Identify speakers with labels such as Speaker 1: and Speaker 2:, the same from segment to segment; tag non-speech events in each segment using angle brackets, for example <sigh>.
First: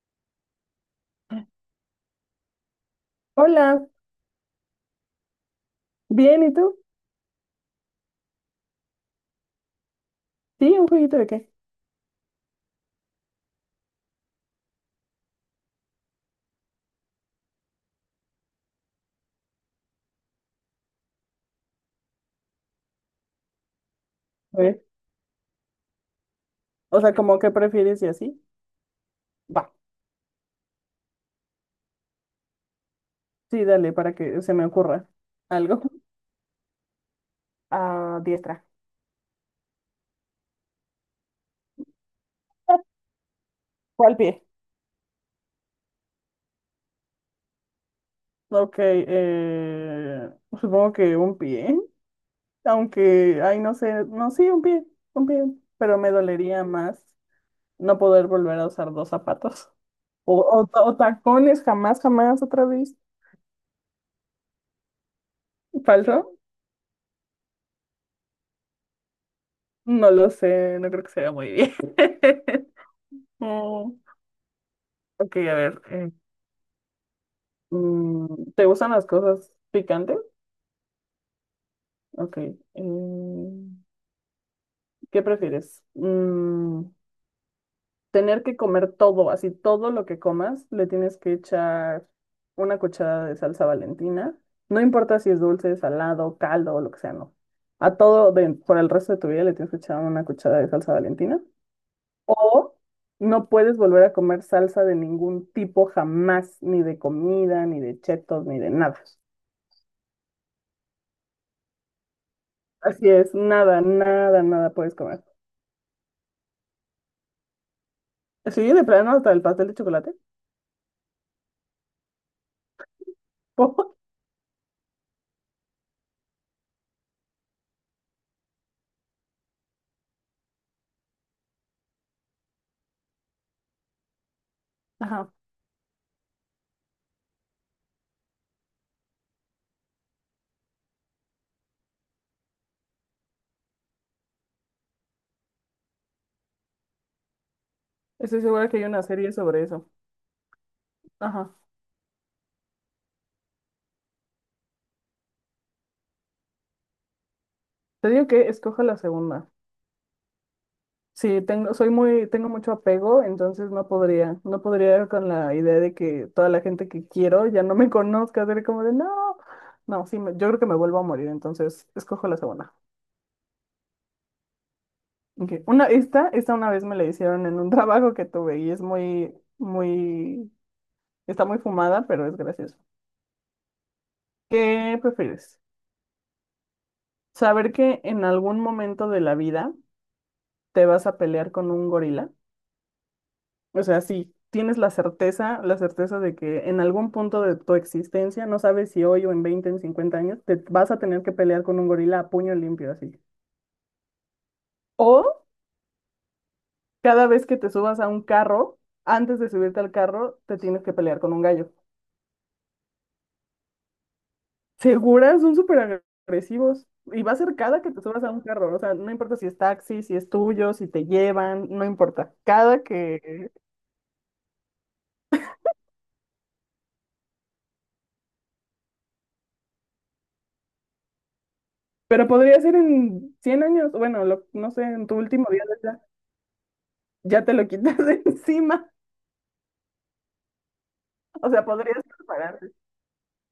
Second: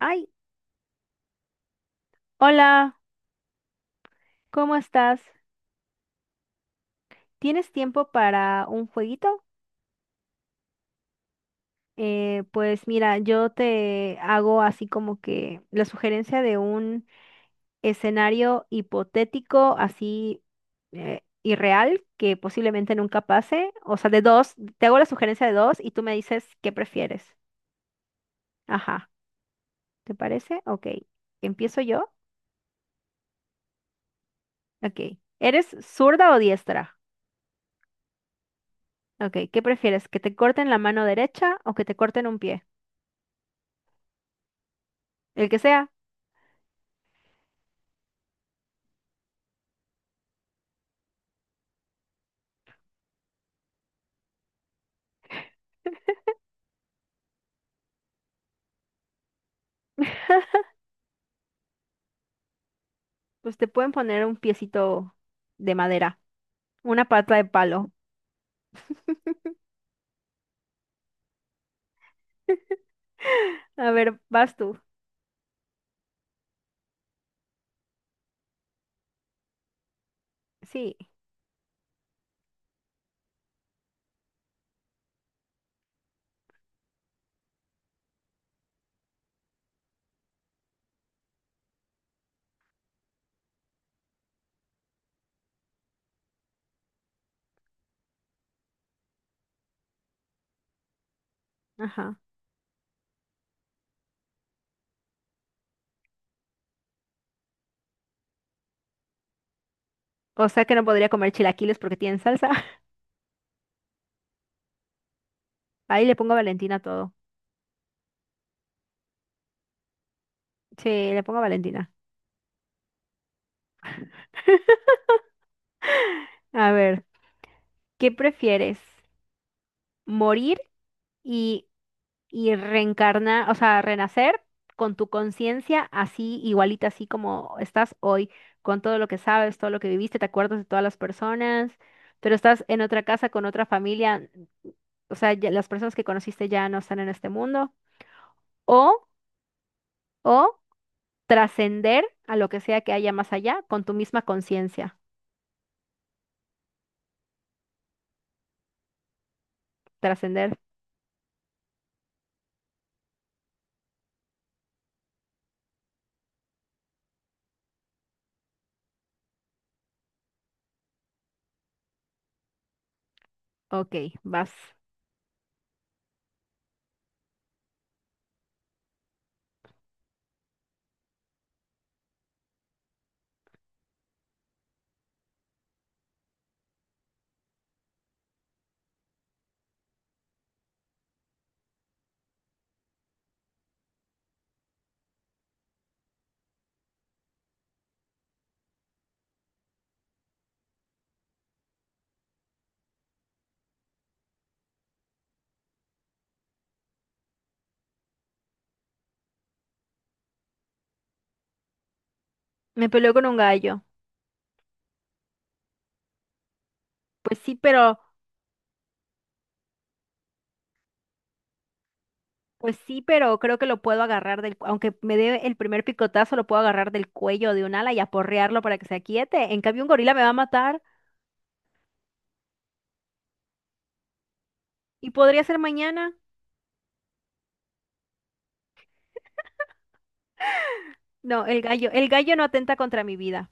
Speaker 1: Ay, hola,
Speaker 2: Hola,
Speaker 1: ¿cómo estás?
Speaker 2: bien, ¿y tú?
Speaker 1: ¿Tienes tiempo para un jueguito?
Speaker 2: Sí, ¿un jueguito de qué?
Speaker 1: Pues mira, yo te hago así como que la sugerencia de un escenario hipotético, así irreal, que posiblemente nunca pase. O sea, de dos,
Speaker 2: A ver.
Speaker 1: te hago la sugerencia de dos y tú me dices qué
Speaker 2: O sea,
Speaker 1: prefieres.
Speaker 2: como que prefieres y así.
Speaker 1: Ajá,
Speaker 2: Va.
Speaker 1: ¿te parece? Ok, ¿empiezo yo?
Speaker 2: Sí, dale, para que se me
Speaker 1: Ok,
Speaker 2: ocurra
Speaker 1: ¿eres
Speaker 2: algo.
Speaker 1: zurda o diestra?
Speaker 2: A diestra.
Speaker 1: Ok, ¿qué prefieres? ¿Que te corten la mano derecha o que te corten un pie?
Speaker 2: ¿Cuál pie?
Speaker 1: El que sea.
Speaker 2: Ok, supongo que un pie, aunque, ay, no sé, no, sí, un pie, pero me dolería más no poder volver a usar dos zapatos. <laughs> O tacones, jamás, jamás, otra vez.
Speaker 1: Pues te pueden poner un piecito de
Speaker 2: ¿Falso?
Speaker 1: madera, una pata de palo.
Speaker 2: No lo sé, no creo que sea muy bien. <laughs>
Speaker 1: <laughs> A
Speaker 2: Mm.
Speaker 1: ver, vas tú.
Speaker 2: Ok, a ver. Mm, ¿Te gustan las cosas picantes?
Speaker 1: Sí,
Speaker 2: Ok. mm, ¿Qué prefieres? Tener que comer todo, así todo lo que comas, le tienes que echar una cucharada de salsa Valentina. No importa si es dulce, salado, caldo o lo que sea, no. A todo por el resto de tu vida le tienes que echar una cucharada de salsa Valentina.
Speaker 1: ajá.
Speaker 2: O no puedes volver a comer salsa de ningún tipo jamás, ni de comida, ni de chetos, ni de nada.
Speaker 1: O sea que no podría comer chilaquiles porque tienen salsa. <laughs>
Speaker 2: Así es, nada, nada, nada puedes comer.
Speaker 1: Ahí le pongo Valentina a todo.
Speaker 2: Sí, de plano hasta el pastel de chocolate. <laughs>
Speaker 1: Sí, le pongo Valentina.
Speaker 2: ¿Por?
Speaker 1: A ver, ¿qué prefieres? ¿Morir y reencarnar, o sea, renacer con tu
Speaker 2: Ajá,
Speaker 1: conciencia así, igualita, así como estás hoy, con todo lo que sabes, todo lo que viviste, te acuerdas de todas las personas, pero estás en otra casa con otra familia, o sea, ya las personas que conociste ya no están en este mundo,
Speaker 2: estoy segura que hay una
Speaker 1: o,
Speaker 2: serie sobre eso.
Speaker 1: o
Speaker 2: Ajá,
Speaker 1: trascender a lo que sea que haya más allá con tu misma conciencia,
Speaker 2: te digo que escoja la segunda.
Speaker 1: trascender,
Speaker 2: Sí, tengo mucho apego, entonces no podría, con la idea de que toda la gente que quiero ya no me <laughs> conozca, ser como de no, no, sí, yo creo que me vuelvo a morir, entonces escojo la segunda.
Speaker 1: ok, vas.
Speaker 2: Ok. Esta una vez me la hicieron en un <laughs> trabajo que tuve y está muy fumada, pero es gracioso. ¿Qué prefieres? ¿Saber que en algún momento de la vida te vas a pelear con un gorila? O sea, si tienes la certeza de que en algún punto de tu existencia, no sabes si hoy o en 20, en 50 años, te vas a tener que pelear con un gorila a puño limpio así. O cada vez que te subas a un carro, antes de subirte al carro, te tienes que pelear con un gallo.
Speaker 1: Me peleó con un gallo,
Speaker 2: Seguras, son súper agresivos. Y va a
Speaker 1: pues sí,
Speaker 2: ser cada que
Speaker 1: pero...
Speaker 2: te subas a un carro. O sea, no importa si es taxi, si es tuyo, si te llevan, no importa.
Speaker 1: Pues
Speaker 2: Cada
Speaker 1: sí, pero
Speaker 2: que...
Speaker 1: creo que lo puedo agarrar del, aunque me dé el primer picotazo, lo puedo agarrar del cuello de un ala y aporrearlo para que se aquiete. En cambio, un gorila me va a matar
Speaker 2: Pero podría ser en 100 años. Bueno, no sé, en
Speaker 1: y
Speaker 2: tu
Speaker 1: podría
Speaker 2: último
Speaker 1: ser
Speaker 2: día de vida,
Speaker 1: mañana.
Speaker 2: ya te lo quitas de <laughs> encima.
Speaker 1: No,
Speaker 2: O
Speaker 1: el
Speaker 2: sea,
Speaker 1: gallo,
Speaker 2: podrías
Speaker 1: el gallo no
Speaker 2: prepararte.
Speaker 1: atenta contra mi vida.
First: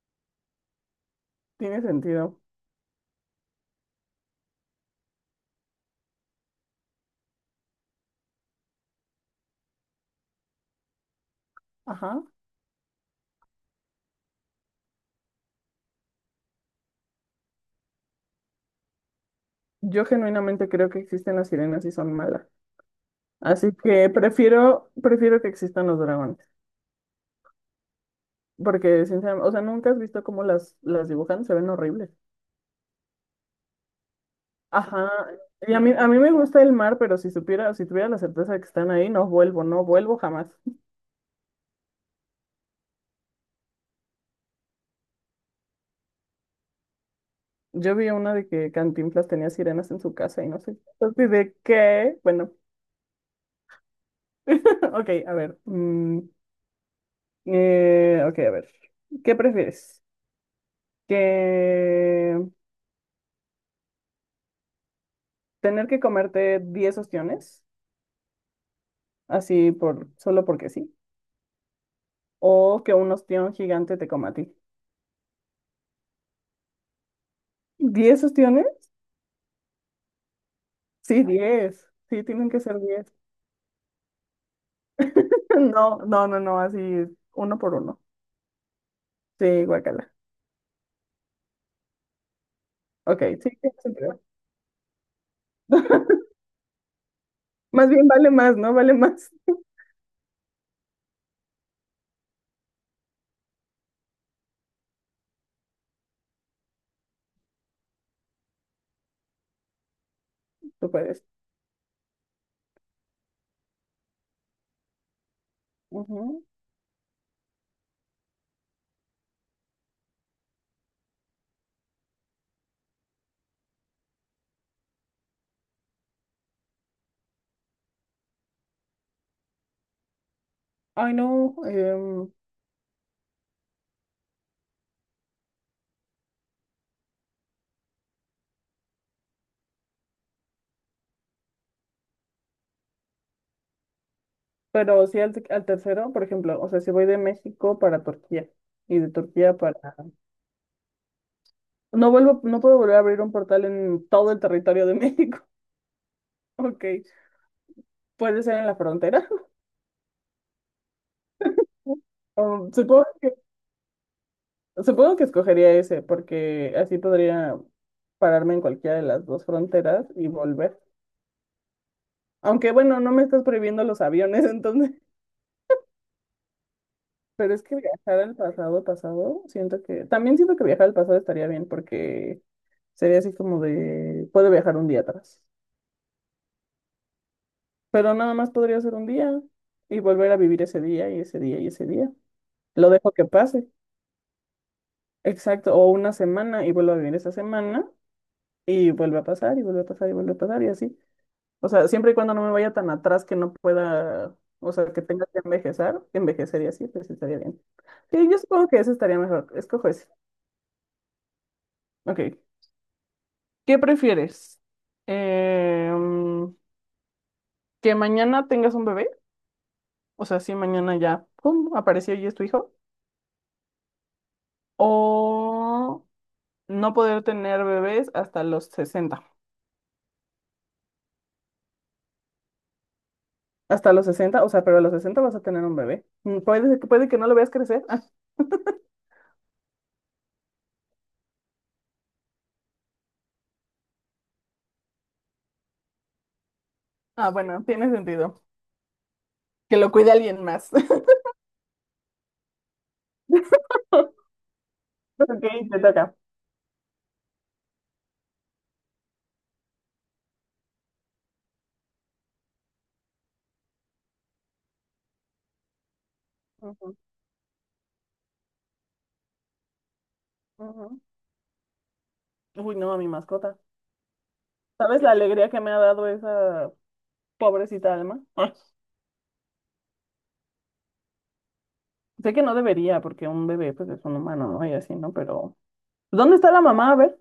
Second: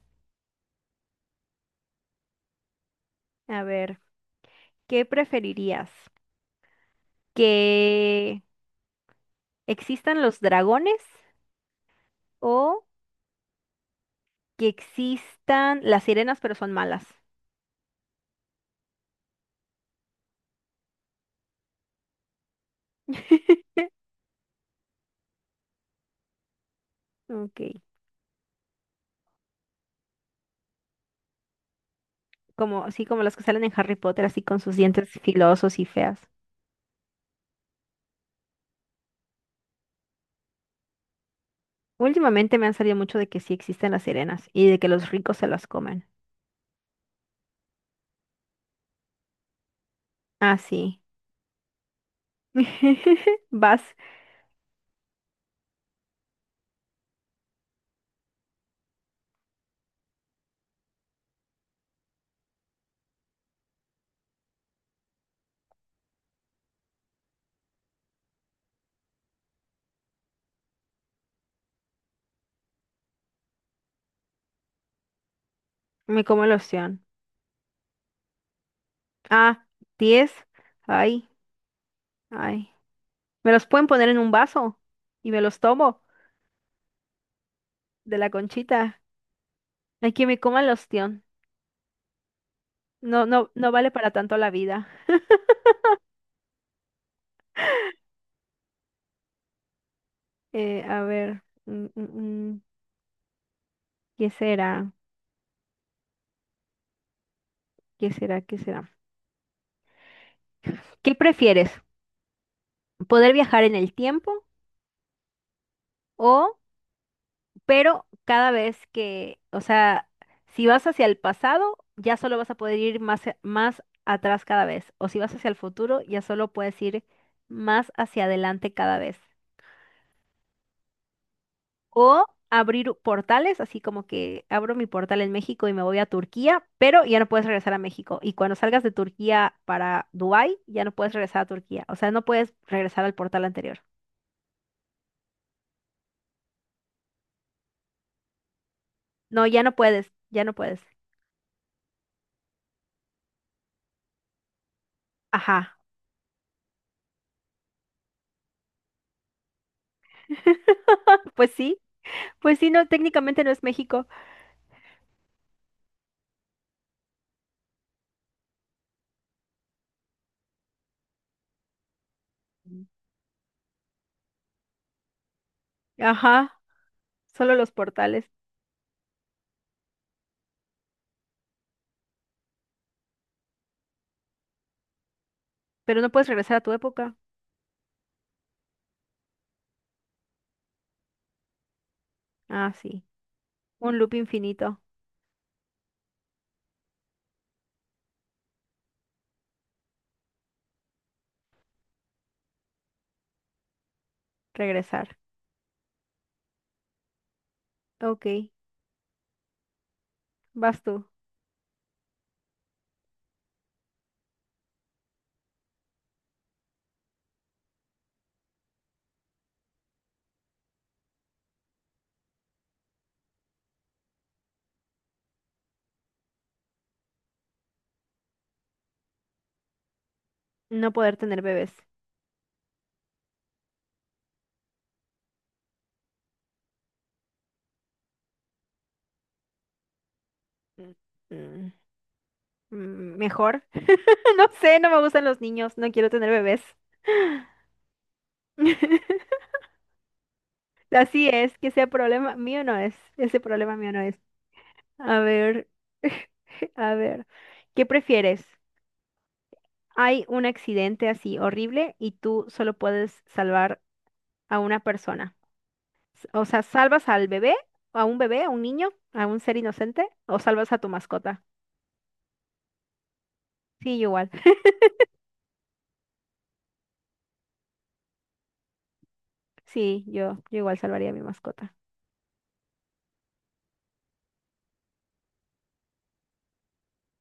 Speaker 2: Tiene sentido.
Speaker 1: A ver, ¿qué preferirías? ¿Que existan los dragones
Speaker 2: Ajá.
Speaker 1: o que existan las sirenas, pero son malas?
Speaker 2: Yo genuinamente creo que existen las sirenas y son malas. Así
Speaker 1: <laughs>
Speaker 2: que prefiero que existan los dragones.
Speaker 1: Ok,
Speaker 2: Porque, sinceramente, o sea, nunca has visto cómo las dibujan, se ven horribles.
Speaker 1: como así como las que salen en Harry Potter, así con sus dientes
Speaker 2: Ajá. Y
Speaker 1: filosos
Speaker 2: a
Speaker 1: y
Speaker 2: mí, a mí
Speaker 1: feas.
Speaker 2: me gusta el mar, pero si supiera, si tuviera la certeza de que están ahí, no vuelvo, no vuelvo jamás.
Speaker 1: Últimamente me han salido mucho de que sí existen las sirenas y de que los ricos se las comen.
Speaker 2: Yo vi una de que Cantinflas tenía sirenas en su casa y
Speaker 1: Ah,
Speaker 2: no sé.
Speaker 1: sí.
Speaker 2: Entonces, ¿de qué? Bueno,
Speaker 1: <laughs> Vas,
Speaker 2: <laughs> ok, a ver. Ok, a ver. ¿Qué prefieres? ¿Que tener que comerte 10 ostiones, así solo porque sí? ¿O que un ostión gigante te coma a ti?
Speaker 1: me como el ostión.
Speaker 2: ¿10 ostiones?
Speaker 1: Ah, 10.
Speaker 2: Sí,
Speaker 1: Ay,
Speaker 2: 10. Sí, tienen que
Speaker 1: ay.
Speaker 2: ser 10.
Speaker 1: Me los pueden poner en un vaso y me
Speaker 2: <laughs>
Speaker 1: los
Speaker 2: No,
Speaker 1: tomo
Speaker 2: no, no, no, así uno por uno.
Speaker 1: de la conchita.
Speaker 2: Sí, guacala.
Speaker 1: Hay que me coma el ostión.
Speaker 2: Ok,
Speaker 1: No, no,
Speaker 2: sí,
Speaker 1: no
Speaker 2: tienes
Speaker 1: vale
Speaker 2: un.
Speaker 1: para
Speaker 2: <laughs>
Speaker 1: tanto la vida.
Speaker 2: Más bien vale más, ¿no? Vale más.
Speaker 1: A ver, ¿Qué será? ¿Qué será? ¿Qué será?
Speaker 2: Tú
Speaker 1: ¿Qué
Speaker 2: puedes.
Speaker 1: prefieres? ¿Poder viajar en el tiempo o
Speaker 2: Ujú.
Speaker 1: pero cada vez que, o sea, si vas hacia el pasado, ya solo vas a poder ir más atrás cada vez, o si vas hacia el futuro, ya solo puedes ir más hacia adelante cada vez.
Speaker 2: Ay, no.
Speaker 1: O abrir portales, así como que abro mi portal en México y me voy a Turquía, pero ya no puedes regresar a México. Y cuando salgas de Turquía para Dubái, ya no puedes regresar a Turquía. O sea, no puedes regresar al portal anterior.
Speaker 2: Pero sí al tercero, por ejemplo, o sea, si voy de México para Turquía y de
Speaker 1: No,
Speaker 2: Turquía
Speaker 1: ya no
Speaker 2: para...
Speaker 1: puedes, ya no puedes.
Speaker 2: No vuelvo, no puedo volver a abrir un portal en todo el territorio de México. <laughs>
Speaker 1: Ajá.
Speaker 2: Ok. Puede ser en la frontera. <laughs>
Speaker 1: <laughs> Pues sí, pues sí,
Speaker 2: Um,
Speaker 1: no,
Speaker 2: supongo que,
Speaker 1: técnicamente no es México.
Speaker 2: supongo que escogería ese, porque así podría pararme en cualquiera de las dos fronteras y volver. Aunque bueno, no me estás prohibiendo los aviones, <laughs> entonces,
Speaker 1: Ajá,
Speaker 2: pero
Speaker 1: solo
Speaker 2: es
Speaker 1: los
Speaker 2: que viajar
Speaker 1: portales.
Speaker 2: al pasado, pasado, siento que, también siento que viajar al pasado estaría bien porque sería así como de, puedo viajar un día atrás,
Speaker 1: Pero no puedes regresar a tu época.
Speaker 2: pero nada más podría ser un día y volver a vivir ese día y ese día y ese día.
Speaker 1: Ah,
Speaker 2: Lo
Speaker 1: sí.
Speaker 2: dejo que pase,
Speaker 1: Un loop infinito.
Speaker 2: exacto, o una semana y vuelvo a vivir esa semana y vuelve a pasar y vuelve a pasar y vuelve a pasar y así. O sea, siempre y cuando no me vaya tan atrás que no pueda, o sea, que
Speaker 1: Regresar.
Speaker 2: tenga que envejecer, que envejecería así, pues estaría bien. Sí, yo
Speaker 1: Ok,
Speaker 2: supongo que ese estaría mejor. Escojo ese.
Speaker 1: vas tú.
Speaker 2: Ok. ¿Qué prefieres? Em, ¿Que mañana tengas un bebé? O sea, si mañana ya, pum, apareció y es tu hijo. ¿O no poder tener bebés hasta los 60?
Speaker 1: No poder tener bebés.
Speaker 2: Hasta los sesenta, o sea, pero a los 60 vas a tener un bebé. Puede que no lo veas crecer. <laughs>
Speaker 1: Mm, mm, Mejor. <laughs> No sé, no me gustan los niños. No quiero tener bebés.
Speaker 2: Ah, bueno, tiene sentido.
Speaker 1: <laughs>
Speaker 2: Que lo cuide alguien más.
Speaker 1: Así es, que sea problema mío no es. Ese
Speaker 2: <laughs>
Speaker 1: problema mío no es. A
Speaker 2: Ok,
Speaker 1: ver,
Speaker 2: te toca.
Speaker 1: <laughs> a ver. ¿Qué prefieres? Hay un accidente así horrible y tú solo puedes salvar a una persona. O sea,
Speaker 2: Ujú,
Speaker 1: ¿salvas al bebé? ¿A un bebé? ¿A un niño? ¿A un ser inocente? ¿O salvas a tu
Speaker 2: ujú.
Speaker 1: mascota?
Speaker 2: Uy, no, a mi mascota.
Speaker 1: Sí, yo igual. <laughs>
Speaker 2: ¿Sabes la alegría que me ha dado esa pobrecita alma? Ah.
Speaker 1: Sí, yo igual salvaría a mi mascota.
Speaker 2: Sé que no debería, porque un bebé pues es un humano, ¿no? Y así, ¿no? Pero ¿dónde está la mamá? A ver.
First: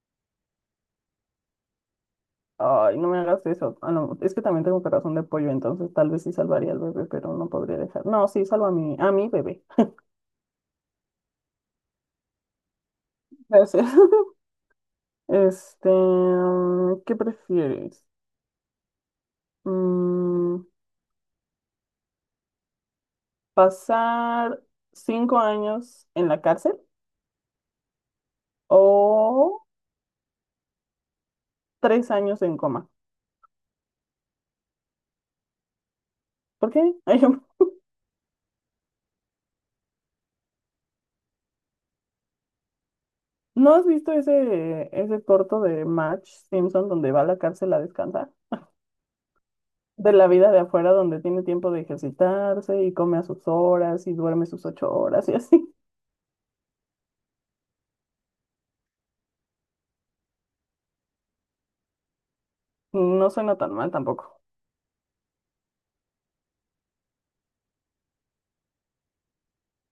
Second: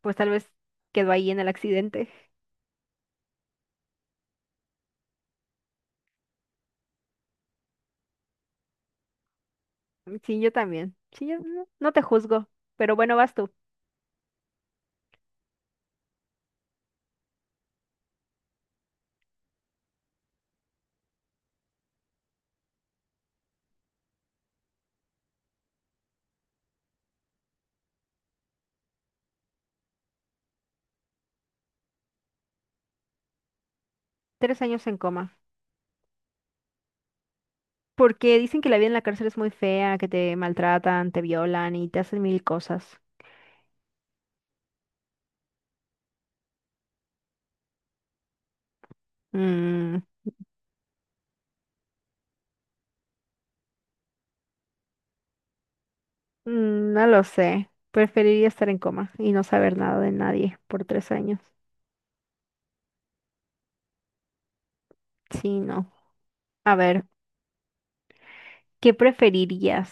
Speaker 1: Pues tal vez quedó ahí en el accidente.
Speaker 2: Ay, no me hagas eso. Ah, no, es que también tengo corazón de pollo, entonces tal vez sí salvaría al bebé, pero no podría dejar. No, sí, salvo a mi bebé.
Speaker 1: Sí, yo también. Sí, yo no te juzgo. Pero bueno, vas tú.
Speaker 2: Gracias. <laughs> Este, ¿qué prefieres? Mm, ¿Pasar 5 años en la cárcel o 3 años en coma?
Speaker 1: 3 años en coma.
Speaker 2: ¿Por qué? <laughs> Ay.
Speaker 1: Porque dicen que la vida en la cárcel es muy fea, que te maltratan, te violan y te hacen mil cosas.
Speaker 2: ¿No has visto ese, ese corto de Match Simpson donde va a la cárcel a descansar?
Speaker 1: Mm,
Speaker 2: De la vida de afuera donde tiene tiempo de ejercitarse y come a sus horas y duerme sus 8 horas y así. <laughs>
Speaker 1: mm, no lo sé. Preferiría estar en coma y no saber nada de nadie por 3 años.
Speaker 2: No suena tan mal tampoco.
Speaker 1: Sí, no. A ver. ¿Qué preferirías?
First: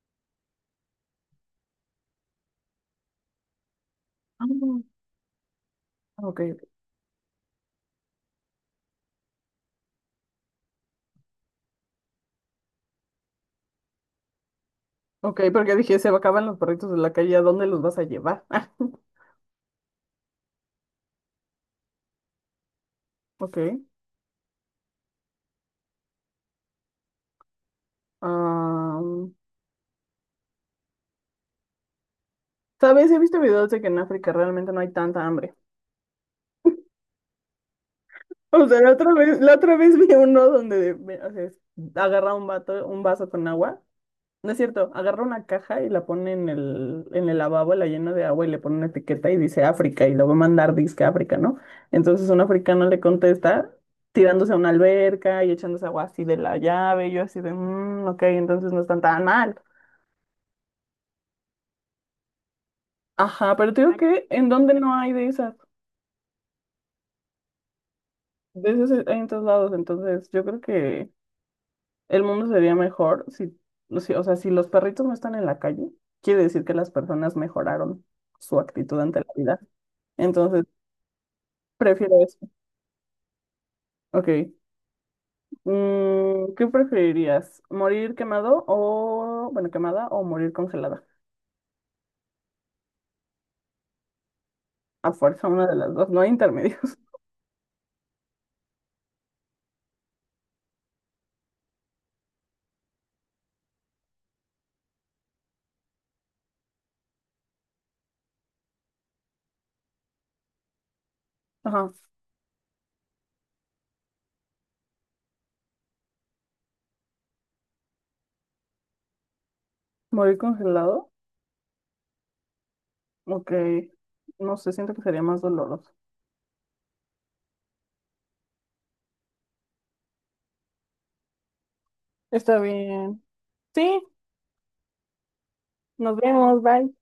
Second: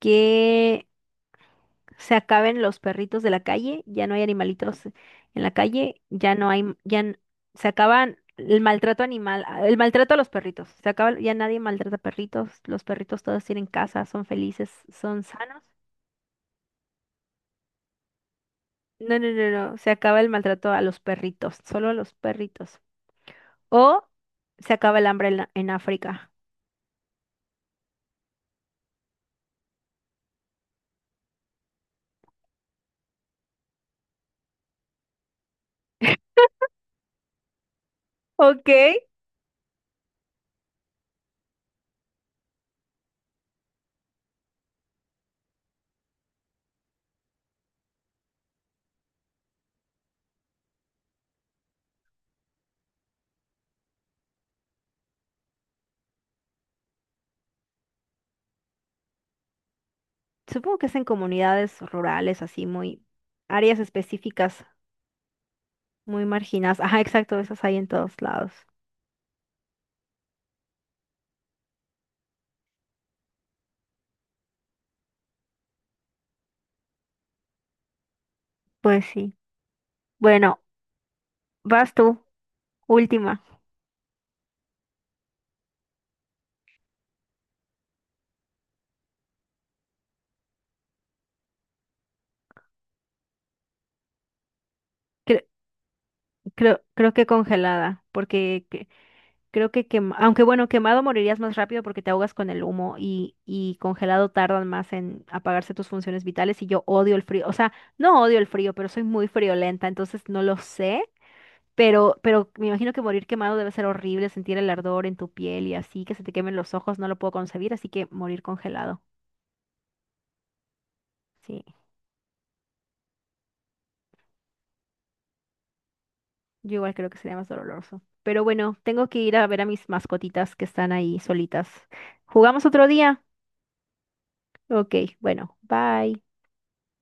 Speaker 1: ¿Que se acaben los perritos de la calle? ¿Ya no hay
Speaker 2: Ah.
Speaker 1: animalitos en la calle? ¿Ya
Speaker 2: Ok,
Speaker 1: no hay, m- ya n- se acaban el maltrato animal, el maltrato a los perritos? Se acaba, ya nadie maltrata perritos, los perritos todos tienen casa, son felices, son
Speaker 2: ok,
Speaker 1: sanos.
Speaker 2: porque dije, se acaban los perritos de la calle, ¿a dónde los vas a llevar? <laughs>
Speaker 1: No, se acaba el maltrato a los perritos, solo a los perritos.
Speaker 2: Ok.
Speaker 1: O se acaba el hambre en África.
Speaker 2: am, ¿Sabes? He visto videos de que en África realmente no hay tanta hambre. O
Speaker 1: Ok.
Speaker 2: sea, la otra vez <laughs> vi uno donde agarra un vaso con agua. No es cierto, agarra una caja y la pone en el lavabo, la llena de agua y le pone una etiqueta y dice África y lo va a mandar disque a África, ¿no? Entonces un africano le contesta tirándose a una alberca y echándose agua así de la llave. Y yo así de, "Mm, ok, entonces no están tan mal".
Speaker 1: Supongo que es en comunidades rurales, así muy
Speaker 2: Ajá, pero
Speaker 1: áreas
Speaker 2: te digo que en
Speaker 1: específicas.
Speaker 2: donde no hay
Speaker 1: Muy marginadas. Ajá, exacto, esas hay en todos lados.
Speaker 2: de esas hay en todos lados. Entonces yo creo que el mundo sería mejor si, si los perritos no están en la calle, quiere decir que las personas mejoraron su actitud
Speaker 1: Pues
Speaker 2: ante la
Speaker 1: sí.
Speaker 2: vida.
Speaker 1: Bueno,
Speaker 2: Entonces,
Speaker 1: vas tú,
Speaker 2: prefiero eso.
Speaker 1: última.
Speaker 2: Ok. ¿Qué preferirías? ¿Morir quemado o, bueno, quemada o morir congelada? A
Speaker 1: Cre-
Speaker 2: fuerza, una de las dos, no hay
Speaker 1: creo,
Speaker 2: intermedios.
Speaker 1: creo
Speaker 2: <laughs>
Speaker 1: que congelada, porque creo que aunque bueno, quemado morirías más rápido porque te ahogas con el humo y congelado tardan más en apagarse tus funciones vitales y yo odio el frío. O sea, no odio el frío, pero soy muy friolenta, entonces no lo sé.
Speaker 2: Ajá.
Speaker 1: Pero me imagino que morir quemado debe ser horrible, sentir el ardor en tu piel y así, que se te quemen los ojos, no lo puedo concebir, así que morir congelado.
Speaker 2: ¿Morir congelado?
Speaker 1: Sí.
Speaker 2: Ok. No sé, siento que sería más doloroso.
Speaker 1: Yo igual creo que sería más doloroso. Pero bueno, tengo que ir a ver a mis mascotitas que están ahí solitas.
Speaker 2: Está
Speaker 1: ¿Jugamos otro día?
Speaker 2: bien. Sí,
Speaker 1: Ok, bueno,
Speaker 2: nos
Speaker 1: bye.
Speaker 2: vemos, bye.